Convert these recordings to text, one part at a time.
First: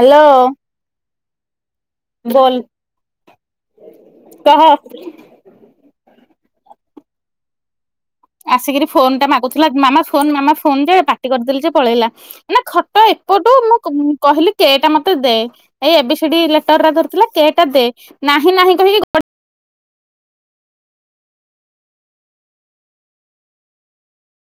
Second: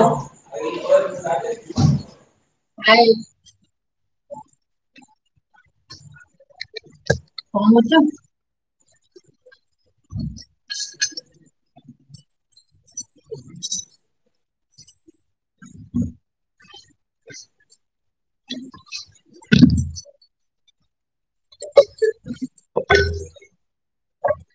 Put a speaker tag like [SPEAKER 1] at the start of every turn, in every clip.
[SPEAKER 1] Hello.
[SPEAKER 2] ଆଉ
[SPEAKER 1] ବୋଲ
[SPEAKER 2] ନାହିଁ
[SPEAKER 1] କହ।
[SPEAKER 2] କଣ କରୁଛ?
[SPEAKER 1] ଆସିକିରି ଫୋନ୍ ଟା ମାଗୁଥିଲା ମାମା ଫୋ ମା ଫୋନ ଯେ ପାଟି କରିଦେଲି ଯେ ପଳେଇଲା ନା ତ ଏପଟୁ ମୁଁ କହିଲି କେଟା ମତେ ଦେ ଏଇ ଏବେ ସେଠି ଲେଟର ଟା ଧରିଥିଲା। ସେଟା ଦେ ନାହିଁ ନାହିଁ ଘରେ
[SPEAKER 2] ଛ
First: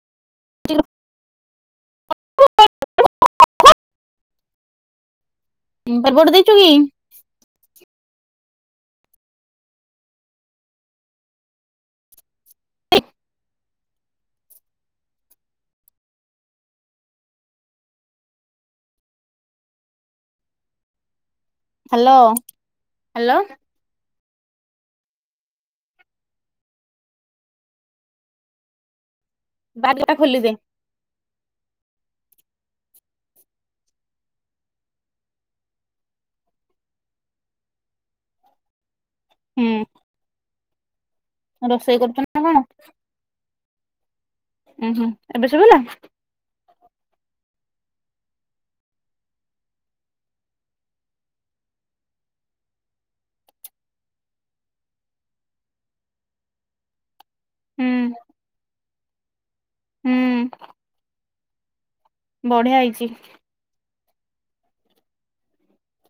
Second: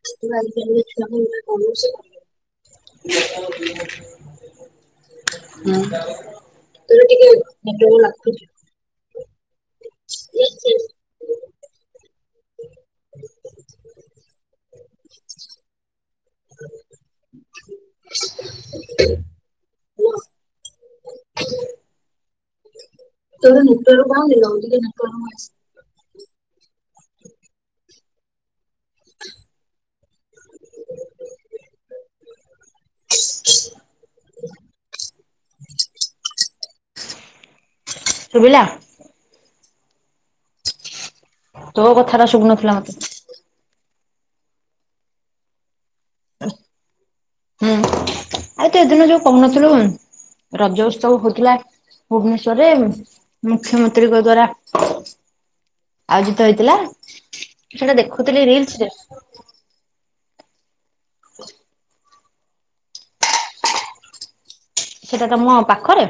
[SPEAKER 2] ହ ହୁଁ ତୋବେ ଟିକେ
[SPEAKER 1] ବରବଡ ଦେଇଛୁ କି?
[SPEAKER 2] ନଟ ଲାଗୁଛି।
[SPEAKER 1] ହଁ। ଏଇ
[SPEAKER 2] ଜ
[SPEAKER 1] ହ୍ୟାଲୋ। ହ୍ୟାଲୋ
[SPEAKER 2] ତେ ନୁର କଣ ଲଉ କି ନ?
[SPEAKER 1] ବାରିଟା ଖୋଲିଦେ।
[SPEAKER 2] ଶୁଭିଲା?
[SPEAKER 1] ହୁଁ।
[SPEAKER 2] ତୋ
[SPEAKER 1] ରୋଷେଇ କରୁଛୁ
[SPEAKER 2] କଥାଟା
[SPEAKER 1] ନା କଣ?
[SPEAKER 2] ଶୁବୁନଥିଲା ମତେ?
[SPEAKER 1] ଉୁଁ ହୁଁ ଏବେ ଶୁଭିଲା।
[SPEAKER 2] ହୁଁ ଆଉ ତୁ ଏ ଦିନ ଯୋଉ କହୁନଥିଲୁ,? ରଜ ଉତ୍ସବ ହଉଥିଲା। ଭୁବନେଶ୍ଵରରେ ମୁଖ୍ୟମନ୍ତ୍ରୀଙ୍କ ଦ୍ଵାରା ଆଉ ଜିତ ହେଇଥିଲା
[SPEAKER 1] ହୁଁ
[SPEAKER 2] ସେଟା ଦେଖୁଥିଲି ରିଲସରେ।
[SPEAKER 1] ହୁଁ।
[SPEAKER 2] ହୁ
[SPEAKER 1] ବଢିଆ ହେଇଛି।
[SPEAKER 2] ସେଇଟା ତମ ପାଖରେ?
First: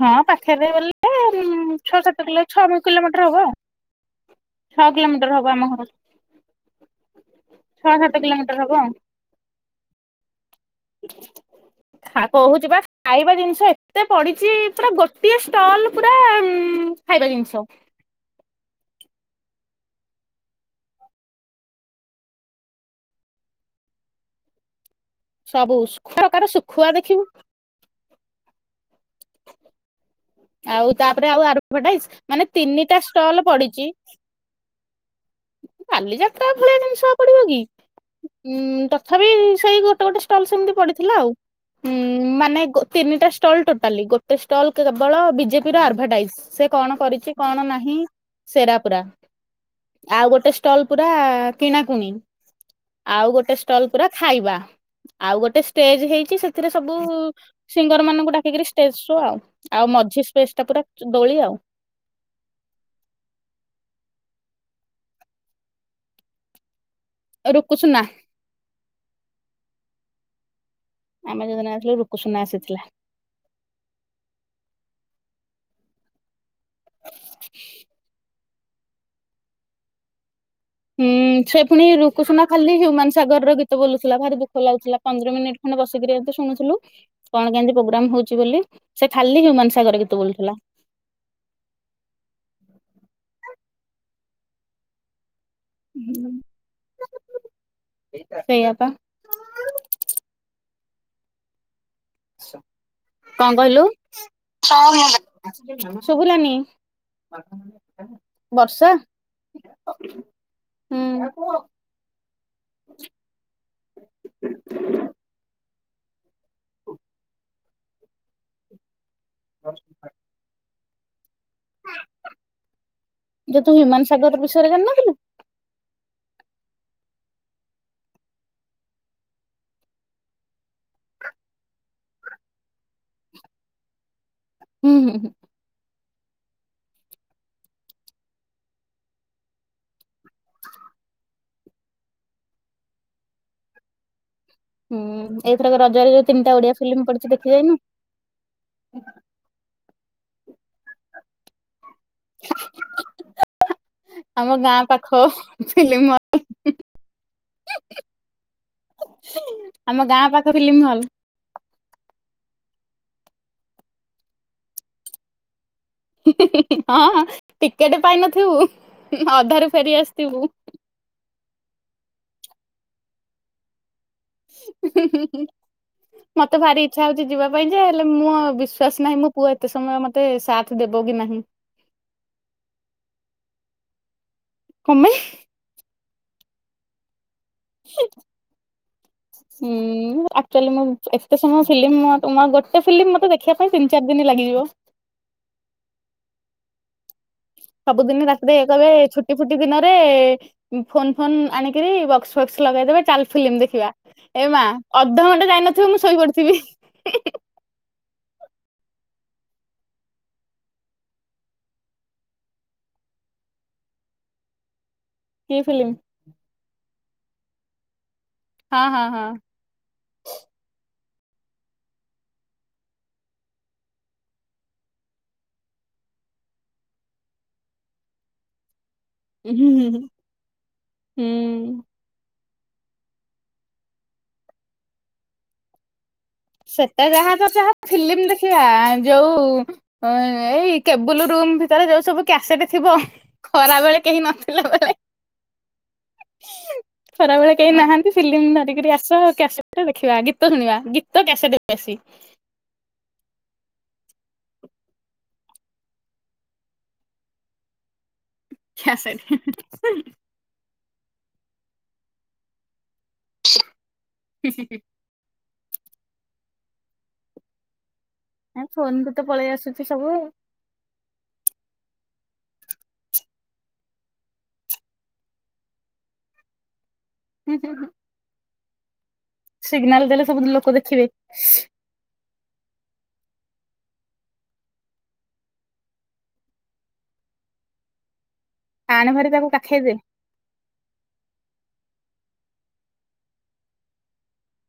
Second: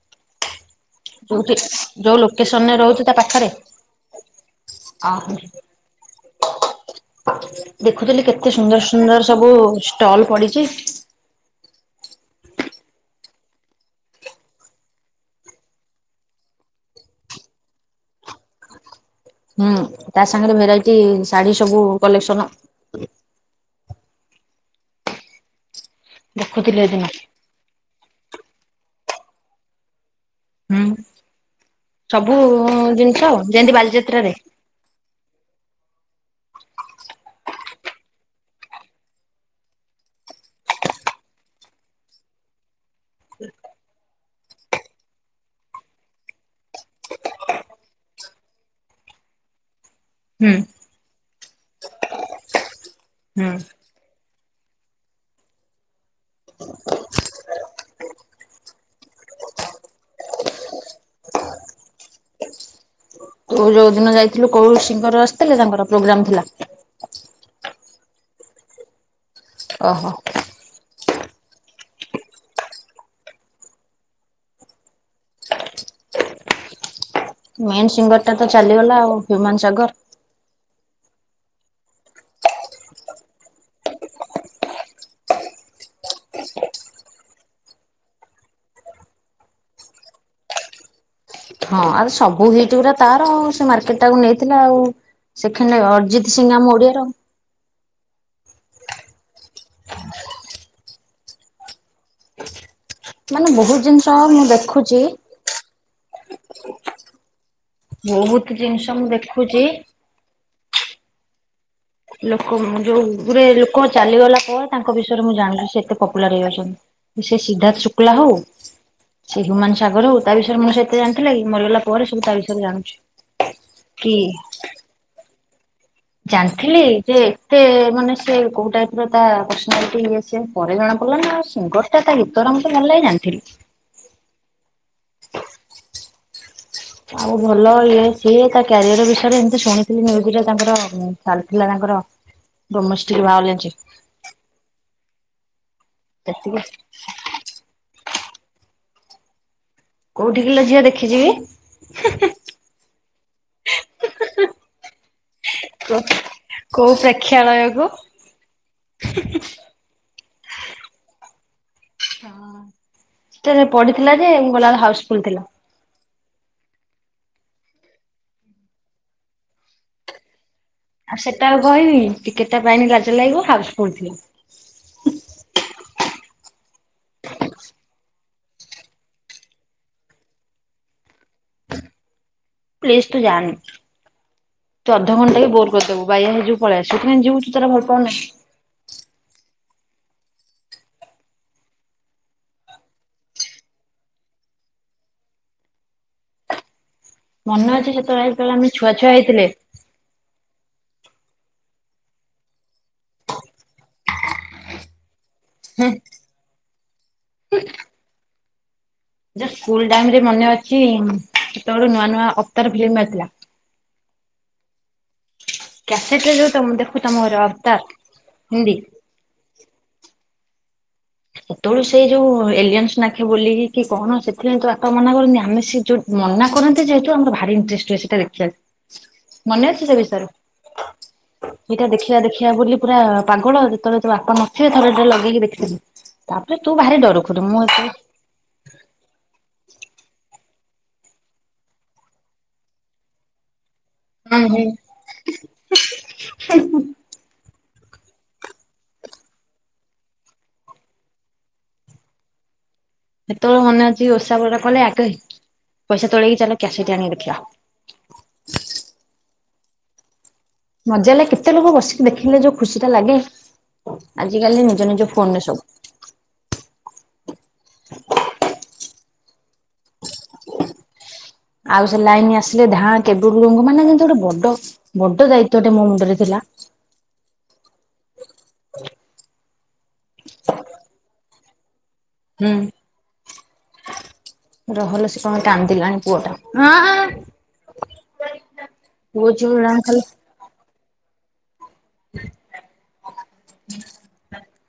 [SPEAKER 1] ହଁ ପାଖରେ ଗଲେ
[SPEAKER 2] ଯୋଉଠି
[SPEAKER 1] ଛଅ,
[SPEAKER 2] ଯୋଉ
[SPEAKER 1] ସାତ, ଛଅ
[SPEAKER 2] ଲୋକେସନରେ ରହୁଛୁ ତା
[SPEAKER 1] କିଲୋମିଟର ହବ।
[SPEAKER 2] ପାଖରେ
[SPEAKER 1] ଛଅ
[SPEAKER 2] ଅ
[SPEAKER 1] କିଲୋମିଟର ହବ ଆମ ଘରଠୁ। ସାତ
[SPEAKER 2] ଦେଖୁଥିଲି କେତେ
[SPEAKER 1] କିଲୋମିଟର ହବ
[SPEAKER 2] ସୁନ୍ଦର
[SPEAKER 1] ଆଉ।
[SPEAKER 2] ସୁନ୍ଦର ସବୁ ଷ୍ଟଲ ପଡ଼ିଛି।
[SPEAKER 1] [inaudible] ହଁ, କହୁଛି ବା ଖାଇବା ଜିନିଷ ଏତେ ପଡିଛି, ପୁରା ଗୋଟିଏ ଷ୍ଟଲ ପୁରା ଉ ଖାଇବା ଜିନିଷ।
[SPEAKER 2] ହୁଁ, ତା ସାଙ୍ଗରେ ଭେରାଇଟି ଶାଢ଼ୀ ସବୁ କଲେକ୍ସନ।
[SPEAKER 1] ସବୁ ଶଖୁଆ [unintelligible] ପ୍ରକାର
[SPEAKER 2] ଦେଖୁଥିଲେ
[SPEAKER 1] ଶୁଖୁଆ
[SPEAKER 2] ହେଦିନ।
[SPEAKER 1] ଦେଖିବୁ।
[SPEAKER 2] ହୁଁ
[SPEAKER 1] ଆଉ ତାପରେ ଆଉ ଆଡଭଟାଇଜ
[SPEAKER 2] ସବୁ
[SPEAKER 1] ମାନେ ତିନିଟା
[SPEAKER 2] ଜିନିଷ ଆଉ
[SPEAKER 1] ଷ୍ଟଲ ପଡିଛି।
[SPEAKER 2] [unintelligible]
[SPEAKER 1] ବାଲି ଯାତ୍ରା ଭଳିଆ ଜିନିଷ ଆଉ ପଡିବ କି? ଉଁ ତଥାପି ସେଇ ଗୋଟେ ଗୋଟେ ଷ୍ଟଲ ସେମିତି ପଡିଥିଲା ଆଉ। ମାନେ ଗୋ ତିନଟା ଷ୍ଟଲ ଟୋଟାଲି। ଗୋ ଗୋଟେ ଷ୍ଟଲ କେବଳ ବିଜେପିର ଆଡଭଟାଇଜ। ସେ କଣ କରିଛି, କଣ ନାହିଁ ସେରା ପୁରା। ଆଉ ଗୋଟେ
[SPEAKER 2] ହୁଁ
[SPEAKER 1] ଷ୍ଟଲ ପୁରା କିଣାକୁଣି, ଆଉ
[SPEAKER 2] ହୁଁ।
[SPEAKER 1] ଗୋଟେ ଷ୍ଟଲ ପୁରା ଖାଇବା। ଆଉ ଗୋଟେ ଷ୍ଟେଜ ହେଇଛି ସେଥିରେ ସବୁ ସିଙ୍ଗର ମାନଙ୍କୁ ଡାକିକରି ଷ୍ଟେଜ ଶୋ। ଆଉ ଆଉ ମଝି ସ୍ପେସ ଟା ପୁରା ଦୋଳି ଆଉ।
[SPEAKER 2] ତୁ ଯୋଉ ଦିନ ଯାଇଥିଲୁ କୋଉ ସିଙ୍ଗର୍ ଆସିଥିଲେ ତାଙ୍କର ପ୍ରୋଗ୍ରାମ ଥିଲା?
[SPEAKER 1] [inaudible]
[SPEAKER 2] ଓହୋଃ।
[SPEAKER 1] ଆମେ ଯୋଉଦିନ ଥିଲୁ ରୁକୁସୁନା ଆସିଥିଲା।
[SPEAKER 2] ମେନ୍ ସିଙ୍ଗର ଟା ତ ଚାଲିଗଲା ଆଉ, ହ୍ୟୁମାନ ସାଗର।
[SPEAKER 1] ହୁଁ, ସେ ପୁଣି ରୁକୁସୁନା ଖାଲି ହ୍ୟୁମାନ ସାଗର ର ଗୀତ ବୋଲୁଥିଲା ଭାରି ଦୁଃଖ ଲାଗୁଥିଲା। ପନ୍ଦର ମିନିଟ୍ ମାନେ ବସିକରି ଏମିତି ଶୁଣୁଥିଲୁ କଣ କେମତି ପ୍ରୋଗ୍ରାମ ହଉଛି ବୋଲି, ସେ ଖାଲି ହ୍ୟୁମାନ ସାଗର ଗୀତ ବୋଲୁ ଥିଲା।
[SPEAKER 2] ହଁ, ଆ ସବୁ ହିଟ୍ ଉରା ତାର ଆଉ ସେ ମାର୍କେଟ ଟାକୁ ନେଇଥିଲା ଆଉ। ସେଖଣ୍ଡ ଅରଜିତ ସିଂହ ଆମ ଓଡ଼ିଆ ର।
[SPEAKER 1] ସେଇଆ ପା।
[SPEAKER 2] ମାନେ ବହୁତ ଜିନିଷ ମୁଁ ଦେଖୁଛି।
[SPEAKER 1] [inaudible]
[SPEAKER 2] ବହୁତ ଜିନିଷ ମୁଁ ଦେଖୁଛି
[SPEAKER 1] [inaudible]
[SPEAKER 2] ଲୋକ ଯୋଉଗୁରେ ଲୋକ ଚାଲିଗଲା ପରେ ତାଙ୍କ ବିଷୟରେ ମୁଁ ଜାଣୁଛି। ସେ ଏତେ ପପୁଲାର ହେଇ ଯାଉଛନ୍ତି। ସେ ସିଦ୍ଧାର୍ଥ ଶୁକ୍ଲା ହଉ, ସେ ହ୍ୟୁମାନ ସାଗର ହଉ ତା ବିଷୟରେ ମୁଁ ସେ ତେ ଜାଣିଥିଲେ କି ମରିଗଲା ପରେ ସବୁ ତା ବିଷୟରେ ଜାଣୁଛି। କି
[SPEAKER 1] ବିଷୟ ରେ ଜାଣିନଥିଲୁ?
[SPEAKER 2] ଜାଣିଥିଲି, ଯେ ଏତେ ମାନେ ସେ କୋଉ ଟାଇପ ର ତା ପର୍ସନାଲିଟି ଇଏ ସିଏ ପରେ ଜଣା ପଡିଲା ନା। ସିଙ୍ଗର ଟା ତା ଗୀତରା ମତେ ଭଲ ଲାଗେ ଜାଣିଥିଲି।
[SPEAKER 1] ହୁଁ ହୁଁ ହୁଁ।
[SPEAKER 2] ଆଉ ଭଲ ଇଏ ସିଏ ତା କ୍ୟାରିଅର ବିଷୟରେ ଏମତି ଶୁଣିଥିଲି ନ୍ୟୁଜ୍ ରେ ତାଙ୍କର ଚାଲିଥିଲା ତାଙ୍କର ଡୋମେଷ୍ଟିକ ଭାଓଲେନ୍ସ।
[SPEAKER 1] ହୁଁ ଏଇଥର ରଜରେ ତିିଟା
[SPEAKER 2] ସେତିକି
[SPEAKER 1] ଓଡିଆ ଫିଲ୍ମ ପଡିଛି ଦେଖି ଯାଇନୁ?
[SPEAKER 2] କୋଉଠି କିଲୋ ଝିଅ ଦେଖି ଯିବି?
[SPEAKER 1] ଆମ ଗାଁ ପାଖ। ଫିଲ୍ମ ହଲ୍
[SPEAKER 2] କୋଉ ପ୍ରେକ୍ଷାଳୟକୁ?
[SPEAKER 1] ଆମ ଗାଁ ପାଖ ଫିଲ୍ମି ହଲ୍।
[SPEAKER 2] ହଁ ସେ ପଢିଥିଲା ଯେ ମୁଁ ଗଲା ବୋଳୁକୁ ହାଉସଫୁଲୁ ଥିଲା।
[SPEAKER 1] ହଁ ଟିକେଟେ ପାଇନଥିବୁ ଅଧାରୁ ଫେରି ଆସିଥିବୁ।
[SPEAKER 2] ଆଉ ସେଟା ଆଉ କହିବିନି ଟିକେଟ ଟା ପାଇନି ଲାଜ ଲାଗିବ ହାଉସୁ ଫୁଲୁ ଥିଲେ।
[SPEAKER 1] ହଁ ହଁ ହଁ। ମତେ ଭାରି ଇଚ୍ଛା ହୋଉଚି ଯିବା ପାଇଁ ଯେ ହେଲେ ମୁଁ ବିଶ୍ୱାସ ନାହିଁ ମୋ ପୁଅ ଏତେ ସମୟ ମତେ ମତେ ସାଥ ଦେବ କି ନାହିଁ?
[SPEAKER 2] ପ୍ଲିଜ୍ ତୁ ଯାଣିନୁ ତୁ
[SPEAKER 1] କଣ ପାଇଁ
[SPEAKER 2] ଅଧଘଣ୍ଟା କେ ବୋର କରିଦବୁ ବାଇଆ ହେଇ ଯିବୁ ପଳେଇ ଆସିବୁ କେମିତି ଯିବୁ। ମୁଁ ତ ଏରା ଭଲ ପାଉନେହିଁ।
[SPEAKER 1] ହୁଁ ଆକ୍ଚୁଆଲି ମୁଁ ଏତେ ସମୟ ଫିଲ୍ମି ଗୋଟେ ଫିଲ୍ମି ମତେ ଦେଖିବା ତିନି ଚାରି ଦିନି ଲାଗିଯିବ।
[SPEAKER 2] ମନେ ଅଛି ସେତେବେଳେ
[SPEAKER 1] ସବୁଦିନ
[SPEAKER 2] ଯେତେବେଳେ
[SPEAKER 1] ରାତିରେ
[SPEAKER 2] ଆମେ ଛୁଆ
[SPEAKER 1] ୟେକଲେ
[SPEAKER 2] ଛୁଆ
[SPEAKER 1] ଛୁଟି
[SPEAKER 2] ହେଇଥିଲେ
[SPEAKER 1] ଫୁଟି ବି ନ ଯେଫୋନ୍ ଫୋନ୍ ଆଣିକିରି ବକ୍ସ୍ ଫକ୍ସ୍ ଲଗେଇଦେବେ ଚାଲେ ଫିଲ୍ମି ଦେଖିବା। ଏ ମା ଅଧଘଣ୍ଟେ
[SPEAKER 2] ହେଁ
[SPEAKER 1] ଯାଇନଥିବ ମୁଁ ଶୋଇପଡିଥିମି।
[SPEAKER 2] [inaudible] ଜଷ୍ଟ୍ ସ୍କୁଲ ଟାଇମି ରେ ମନେ ଅଛି ସେତେବେଳେ ନୂଆ ନୂଆ ଅତର ଫିଲ୍ମି ବାହାରିଥିଲା।
[SPEAKER 1] କି ଫିଲ୍ମି?
[SPEAKER 2] କେତେଦୁରୁ ତମର ଦେଖୁଚିତମର ଆବ ତା
[SPEAKER 1] ହଁ ହଁ ହଁ।
[SPEAKER 2] ସେତେବେଳୁ ସେ ଯୋଉ ଏଲିଅନ୍ସ ନାଖେ ବୋଲିକି କି କଣ ସେଥି ତ ବାପା ମନା କରନ୍ତି ଆମେ ସେ ଯୋଉ ମନା କରନ୍ତି ଯେହେତୁ ଆମର ଭାରି ଇଣ୍ଟରେଷ୍ଟ ହୁଏ ସେଇଟ ଦେଖିବାକୁ।
[SPEAKER 1] [inaudible]
[SPEAKER 2] ମନେ ଅଛି ସେ ବିଷୟରେ
[SPEAKER 1] ହୁଁ
[SPEAKER 2] ଏଇଟା ଦେଖ ସେଟା ଦେଖିବା ବୋଲି ପୁରା ପାଗଳ ଯେତେବେଳେ ତୋ ବାପା ନଥିବେ ସେତେଵେଳେ ଥରେ ଲଗେଇକି ଦେଖିବି। ତାପରେ ତୁ ଭାରି ଡରଖୁରୁ ମୁଁ ଏତେ
[SPEAKER 1] ଇଆ ଯୋଉ ଏଇ କେବୁଲ୍ ରୁମ ଭିତରେ ଯୋଉ ସବୁ କ୍ୟାସେଟ ଥିବ। ଖରା ବେଳେ କେହି ନଥିଲା ବେଳେ ଖରାବେଳେ କେହି ନାହାନ୍ତି ଫିଲ୍ମି ଧରିକିରି ଆସ କ୍ୟାସେଟେ ଦେଖିବା ଗୀତ ଶୁଣିବାଗୀ ତ କ୍ୟା ସେଟେ ବେଶି।
[SPEAKER 2] ସେତେବେଳେ ମନେ ଅଛି କି ଓଷା ବେଳପଇଲେ ଆଗେ ପଇସା ତୋଳେଈକି ଚାଲ କ୍ୟାସେଟେ ଆଣିକି ଦେଖିବା।
[SPEAKER 1] କ୍ୟାସେଟେ।
[SPEAKER 2] ମଜା ଲାଗେ କେତେ ଲୋକ ବସିକି ଦେଖିଲେ ଯୋଉ ଖୁସି ଟା ଲାଗେ ଆଜିକାଲି ନିଜ ନିଜ ଫୋନ୍ ରେ ସବୁ।
[SPEAKER 1] ଫୋନ୍ କୁ ତ ପଳେଇ ଆସୁଚି ସବୁ।
[SPEAKER 2] ଆଉ ସେ ଲାଇନ୍ ଆସିଲେ ଧାଁ କେବୁଲ ରୁମୁକୁ ମାନେ ଯେମିତି ଗୋଟେ ବଡ ବଡ ଦାୟିତ୍ଵଟେ ମୋ ମୁଣ୍ଡରେ ଥିଲା।
[SPEAKER 1] ହୁଁ ହୁଁ ହୁଁ।
[SPEAKER 2] [inaudible]
[SPEAKER 1] ସିଗ୍ନିଲ ଦେଲେ ସବୁ ଲୋକ ଦେଖିବେ।
[SPEAKER 2] ହୁଁ। ରହଲୋ ସିଏକଣପାଇଁ କାନ୍ଦିଲାଣି ପୁଅ ଟା?
[SPEAKER 1] ଆଣେ ଭାରି ତାକୁ
[SPEAKER 2] ଗୁଡାକ
[SPEAKER 1] କାଖେଇ ଦେ।
[SPEAKER 2] ଖାଲି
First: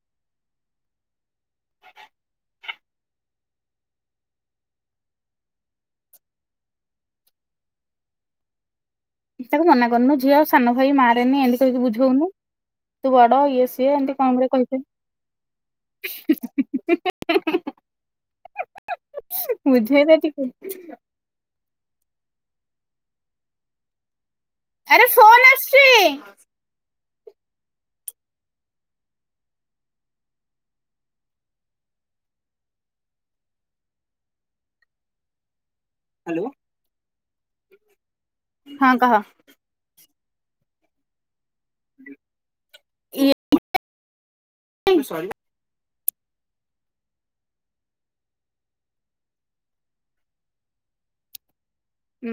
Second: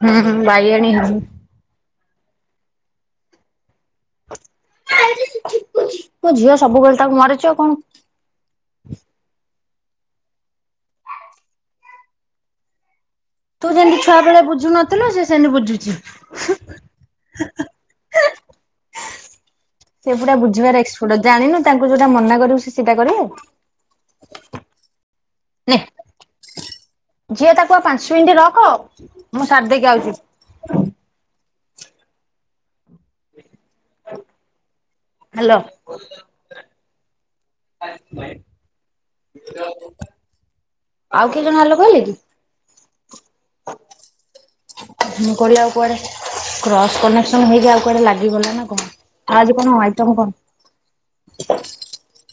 [SPEAKER 2] ହୁଁ ହୁଁ ବାଇ ଆଣି ହେମି। ମୋ ଝିଅ ସବୁବେଳେ ତାକୁ ମରୁଛି ଆଉ କଣ?
[SPEAKER 1] ତାକୁ ମନା କରୁନୁ ଝିଅ ସାନ ଭାଇ ମାରେନି ଏମତି କହିକି ବୁଝୋଉନୋହୁଁ। ତୁ ବଡ ଇଏ
[SPEAKER 2] ତୁ
[SPEAKER 1] ସିଏ
[SPEAKER 2] ଯେମିତି
[SPEAKER 1] ଏମିତି
[SPEAKER 2] ଛୁଆ
[SPEAKER 1] କଣ
[SPEAKER 2] ବେଳେ
[SPEAKER 1] ଗୁଡେ କହିଦେ।
[SPEAKER 2] ବୁଝୁନଥିଲୁ ସେ ସେମିତି ବୁଝୁଛି।
[SPEAKER 1] ବୁଝେଇ
[SPEAKER 2] ସେ
[SPEAKER 1] ଦେ
[SPEAKER 2] ପୁୁରା
[SPEAKER 1] ଟିକେ
[SPEAKER 2] ବୁଝିବାର ଏକ୍ସପର୍ଟ ଜାଣିନୁ ତାଙ୍କୁ ଯୋଉଟା ମନା କରିବୁ ସେ ସେଇଟା କରିବେ।
[SPEAKER 1] ଆରେ ଫୋନ
[SPEAKER 2] ନେ
[SPEAKER 1] ଆସୁଛି
[SPEAKER 2] ଝିଅ ତାକୁ ଆଉ ପାଞ୍ଚ ମିନିଟ୍ ରଖ ମୁଁ ସାରିଦକି ଆାଉଛି। ହ୍ୟାଲୋ।
[SPEAKER 1] ହ୍ୟାଲୋ।
[SPEAKER 2] [unintelligible]
[SPEAKER 1] ହଁ କହ।
[SPEAKER 2] ଆଉ କେ ଜଣ ହ୍ୟାଲୋ କହିଲେ କି?
[SPEAKER 1] [unintelligible]
[SPEAKER 2] ହଁ କହିଲି ଆଉ କୁଆଡେ କ୍ରସ କନେକ୍ସନ ହେଇକି ଆଉ କୁଆଡେ ଲାଗିଗଲା ନା କଣ। ଆଉ ଆଜି କଣ ଆଇଟମ୍ କଣ?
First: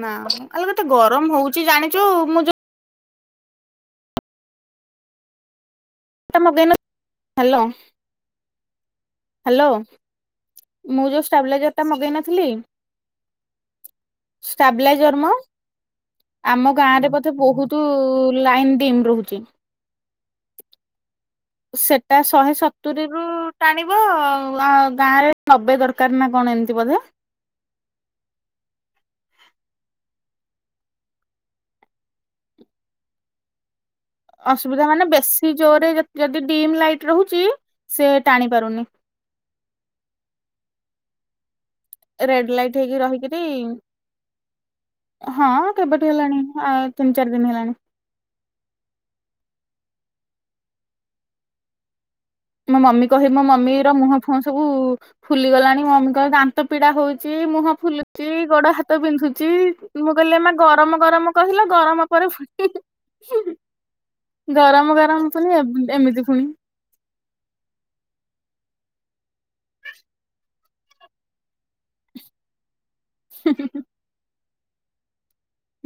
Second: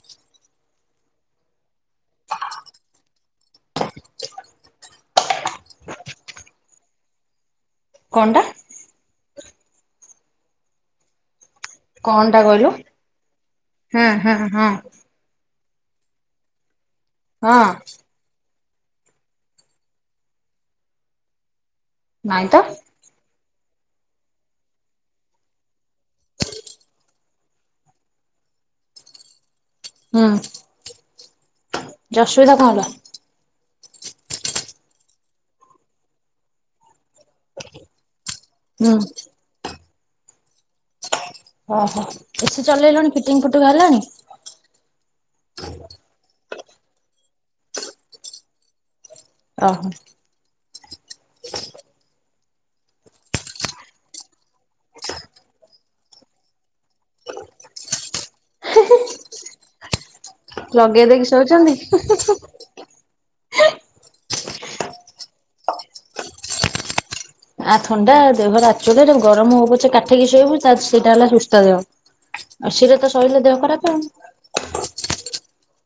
[SPEAKER 1] ନା ଆଲୋ କେତେ ଗରମ ହଉଚି ଜାଣିଚୁ ମୁଁ ଯୋ [unintelligible] ହାଲୋ।
[SPEAKER 2] କଣ ଟା?
[SPEAKER 1] ହ୍ୟାଲୋ ମୁଁ ଯୋଉ ସ୍ତବ୍ଲାଲାଇଜର ମଗେଇ
[SPEAKER 2] କଣ ଟା
[SPEAKER 1] ନଥିଲି
[SPEAKER 2] କହିଲୁ ହୁଁ ହୁଁ ହଁ
[SPEAKER 1] ଷ୍ଟାବିଲାଇଜର୍ ମ। ଆମ ଗାଁରେ ବୋଧେ
[SPEAKER 2] ହଁ
[SPEAKER 1] ବହୁତ ଲାଇନ ଡିମ୍ ରହୁଚି। ସେଟା
[SPEAKER 2] ନାଇଁ
[SPEAKER 1] ଶହେ
[SPEAKER 2] ତ
[SPEAKER 1] ସତୁରିରୁ ଟାଣିବ ଆ ଗାଁ ରେ ନବେ ଦରକାର ନା କଣ ଏମିତି ବୋଧ।
[SPEAKER 2] ହୁଁ ଜେ ଅସୁବିଧା କଣ ହେଲା।
[SPEAKER 1] ଅସୁବିଧା ମାନେ ବେଶି ଜୋରରେ ଯଦି ଡିମ୍ ଲାଇଟ୍ ରହୁଚି ସେ ଟାଣି ପାରୁନି।
[SPEAKER 2] ହୁଁ ଓହୋ
[SPEAKER 1] ରେଡ୍
[SPEAKER 2] ଏସି
[SPEAKER 1] ଲାଇଟ୍ ହେଇକି
[SPEAKER 2] ଚଲେଇଲାଣି
[SPEAKER 1] ରହିକିରି
[SPEAKER 2] ଫିଟିଙ୍ଗ ଫୁଟିଙ୍ଗ ହେଲାଣି।
[SPEAKER 1] ହଁ କେବାଟି ହେଲାଣି ଆ ତିନି ଚାରି ଦିନ ହେଲାଣି।
[SPEAKER 2] ଓହୋ।
[SPEAKER 1] ମୋ ମମି କହିବି ମୋ ମମି ର ମୁହଁ ଫୁହଁ ସବୁ ଫୁଲି ଗଲାଣି ମମିଙ୍କ ଦାନ୍ତ ପିଡା ହଉଚି ମୁହଁ ଫୁଲୁଚି ଗୋଡ ହାତ ବିନ୍ଧୁଚି ମୁଁ କହିଲି ଏ ମା ଗରମ
[SPEAKER 2] ଲଗେଇ ଦେଇକି
[SPEAKER 1] ଗରମ କହିଲା
[SPEAKER 2] ଶୋଇଛନ୍ତି?
[SPEAKER 1] ଗରମ ପରେ ଫୁଣି ଗରମ ଗରମ ପୁଣି ଏମିତି ପୁଣି।
[SPEAKER 2] ଆ ଥଣ୍ଡା ଦେହର ଆଚୁଲି ଗରମ ହବ ପଛେ କାଠେଇକି ଶୋଇବୁ ସେଇଟା ହେଲା ସୁସ୍ତା ଦେହ। ଏ ସି ରେ ତ ସୋଇଲେ ଦେହ ଖରାପ ଆଉ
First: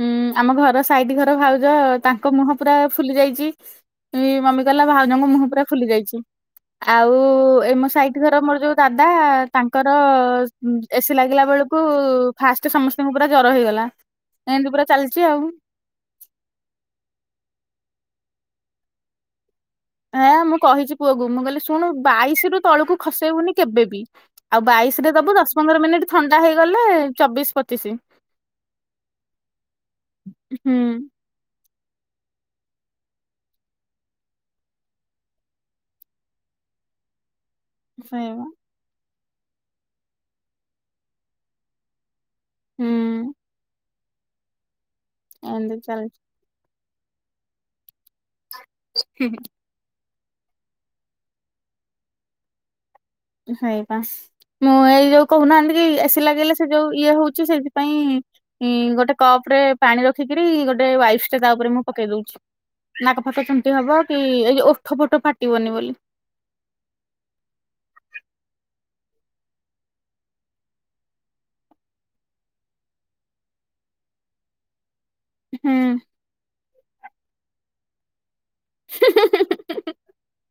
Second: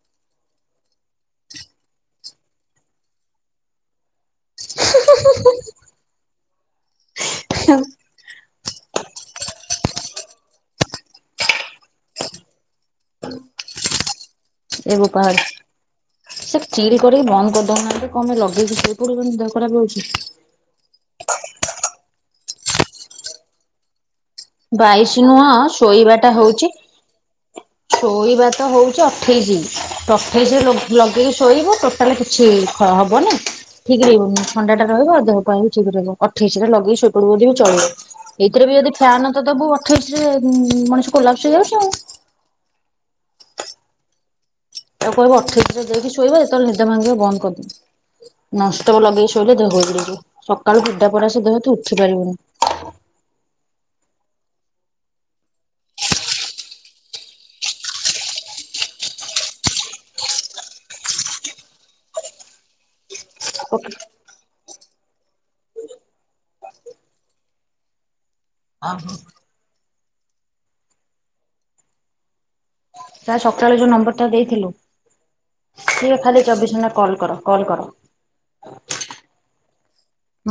[SPEAKER 1] ହୁଁ ଆମ ଘର ସାଇଠ ଘର ଭାଉଜ ତାଙ୍କ ମୁହଁ ପୁରା ଫୁଲି ଯାଇଚି। ଏଇ ମମି କହିଲା ଭାଉଜଙ୍କ ମୁହଁ ପୁରା ଫୁଲି ଯାଇଚି। ଆଉ ଏ ମୋ ସାଇଟ ଘର ମୋର ଯୋଉ ଦାଦା ତାଙ୍କର ଏସି ଲାଗିଲା ବେଳକୁ ଫାଷ୍ଟ ସମସ୍ତଙ୍କୁ ପୁରା ଜର ହେଇଗଲା। ଏମିତି ପୁରା ଚାଲିଛି ଆଉ।
[SPEAKER 2] [unintelligible] ସେ ଚିଡ କରିକି ବନ୍ଦ କରିଦଉବାହାନ୍ତି କମେ ଲଗେଇକି ସେଇ ପଡୁଚନ୍ତି ଦେହ ଖରାପ ହୋଉଚି।
[SPEAKER 1] ହଁ ମୁଁ କହିଛି ପୁଅକୁ ମୁଁ କହିଲି ଶୁଣ ବାଇଶି ରୁ ତଳକୁ ଖସେଇବୁନି କେବେବି। ଆଉ ବାଇଶ ରେ
[SPEAKER 2] ବାଇଶି
[SPEAKER 1] ଦବୁ
[SPEAKER 2] ନୁହଁ
[SPEAKER 1] ଦଶ ପନ୍ଦର ମିନିଟ
[SPEAKER 2] ଶୋଇବାଟା
[SPEAKER 1] ଥଣ୍ଡା
[SPEAKER 2] ହଉଛି
[SPEAKER 1] ହେଇଗଲେ ଚବିଶ ପଚିଶି
[SPEAKER 2] ଶୋଇବା ତ ହଉଚି ଅଠେଇଶି ଅଠେଇଶି
[SPEAKER 1] ହୁଁ
[SPEAKER 2] ଲଗେଇକି ଶୋଇବ। ଟୋଟାଲେ କିଛି ଖ ହବନି। ଠିକ ରହିବନି ଥଣ୍ଡା ଟ ରହିବ ଦେହ କହ ଠିକ ରହିବ ଅଠେଇଶଟରେ ଲଗେଇ ଶୋ [unintelligible] ବି ଚଳିବ
[SPEAKER 1] ସେଇବା।
[SPEAKER 2] ଏଇଥିରେ ବି ଯଦି ଫ୍ୟାନ୍ ତ ଦେବୁ ଅଠେଇଶିରେ ଉ ମଣିଷ କୋଲାପସ ହେଇ ଯାଉଚି ଆଉ।
[SPEAKER 1] ହୁଁ।
[SPEAKER 2] ତାକୁ କହିବ
[SPEAKER 1] ଏମିତି
[SPEAKER 2] ଅଠେଇଶରେ ଦେଇକି
[SPEAKER 1] ଚାଲିଛି
[SPEAKER 2] ଶୋଇବା ଯେତେବେଳେ ନିଦ ଭାଙ୍ଗିବା ବନ୍ଦ କରିଦବ। ନନ ଷ୍ଟପ୍ ଲଗେଇ ଶୋଇଲେ ଦେହ ଜଳିପୋଡି ହେଇଯିବ, ସକାଳୁ [unintelligible] ସେ ଦେହ ତୁ ଉଠି ପାରିବୁନି।
[SPEAKER 1] ସେଇ ପା। ମୁଁ ଏଇ ଯୋଉ କହୁନାହାନ୍ତି କି ଏସି ଲାଗିଗଲେ ସେ ଯୋଉ ଇଏ ହଉଛି ସେଇଥିପାଇଁ ଇ-ଗୋଟେ କପ୍ ରେ ପାଣି ରଖିକିରି ଗୋଟେ ୱାଇଫ୍ ଟେ ତା ଉପରେ ମୁଁ ପକେଇ ଦଉଛି। ନା କ ହତଛନ୍ତି ହବ କି ଏଇ ଯେ ଓଠ ଫଟ ଫାଟିବନି ବୋଲି।
[SPEAKER 2] ଆ [inaudible] ତା ସକାଳୁ ଯୋଉ ନମ୍ବର ଟା ଦେଇଥିଲୁ।
[SPEAKER 1] ହୁଁ।
[SPEAKER 2] ସେ ଖାଲି ଚବିଶ ଘଣ୍ଟା କଲ୍ କର କଲ୍ କର।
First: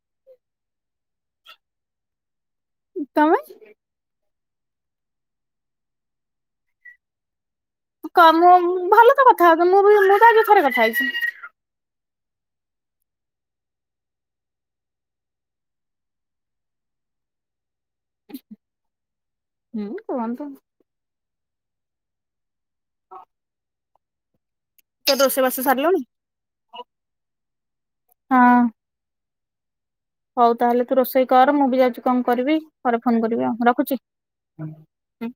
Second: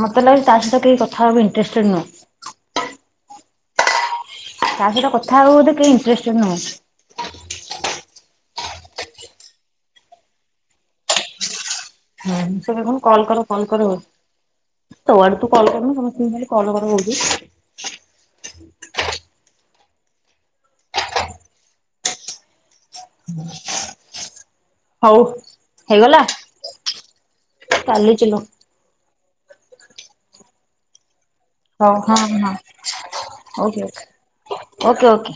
[SPEAKER 2] ମୋତେ ଲାଗୁଚି ତା ସହି କେହି କଥାହବା ପାଇଁ ଇଣ୍ଟରେଷ୍ଟେଡ୍ ନୁହଁ।
[SPEAKER 1] ତୋମେ?
[SPEAKER 2] ତା ସହିତ କଥା ହବାକୁ ବୋଧେ କେହି ଇଣ୍ଟରେଷ୍ଟଡ୍ ନୁହଁ।
[SPEAKER 1] କଅ ମୁଁ ଭଲ ତ କଥା ହଉଚ ମୁଁ ବି ମୁଁ ତ ଆଜି ଥରେ କଥା ହେଇଛି।
[SPEAKER 2] ହଁ ସେ ଖାଲି କନ କଲ୍ କର କଲ୍ କର ହଉଛି। ତ ଆଡୁ ତୁ କଲ୍ କରନୁ ସମସ୍ତଙ୍କୁ ଖାଲି କଲ୍ କର ହଉଛୁ।
[SPEAKER 1] ହୁଁ, କୁହନ୍ତୁ।
[SPEAKER 2] [unintelligible] ହଉ
[SPEAKER 1] ତୋର ରୋଷେଇ ବାସ ସାରିଲଣି?
[SPEAKER 2] ହେଇଗଲା?
[SPEAKER 1] ହଁ ହଉ ତାହେଲେ ତୁ ରୋଷେଇ କର, ମୁଁ ବି
[SPEAKER 2] ହଉ
[SPEAKER 1] ଯାଉଛି
[SPEAKER 2] ହଁ
[SPEAKER 1] କଣ
[SPEAKER 2] ହଁ
[SPEAKER 1] କରିବି ପରେ ଫୋନ୍ କରିବି ଆଉ
[SPEAKER 2] ଓକେ ଓକେ
[SPEAKER 1] ରଖୁଛି।
[SPEAKER 2] Okay okay.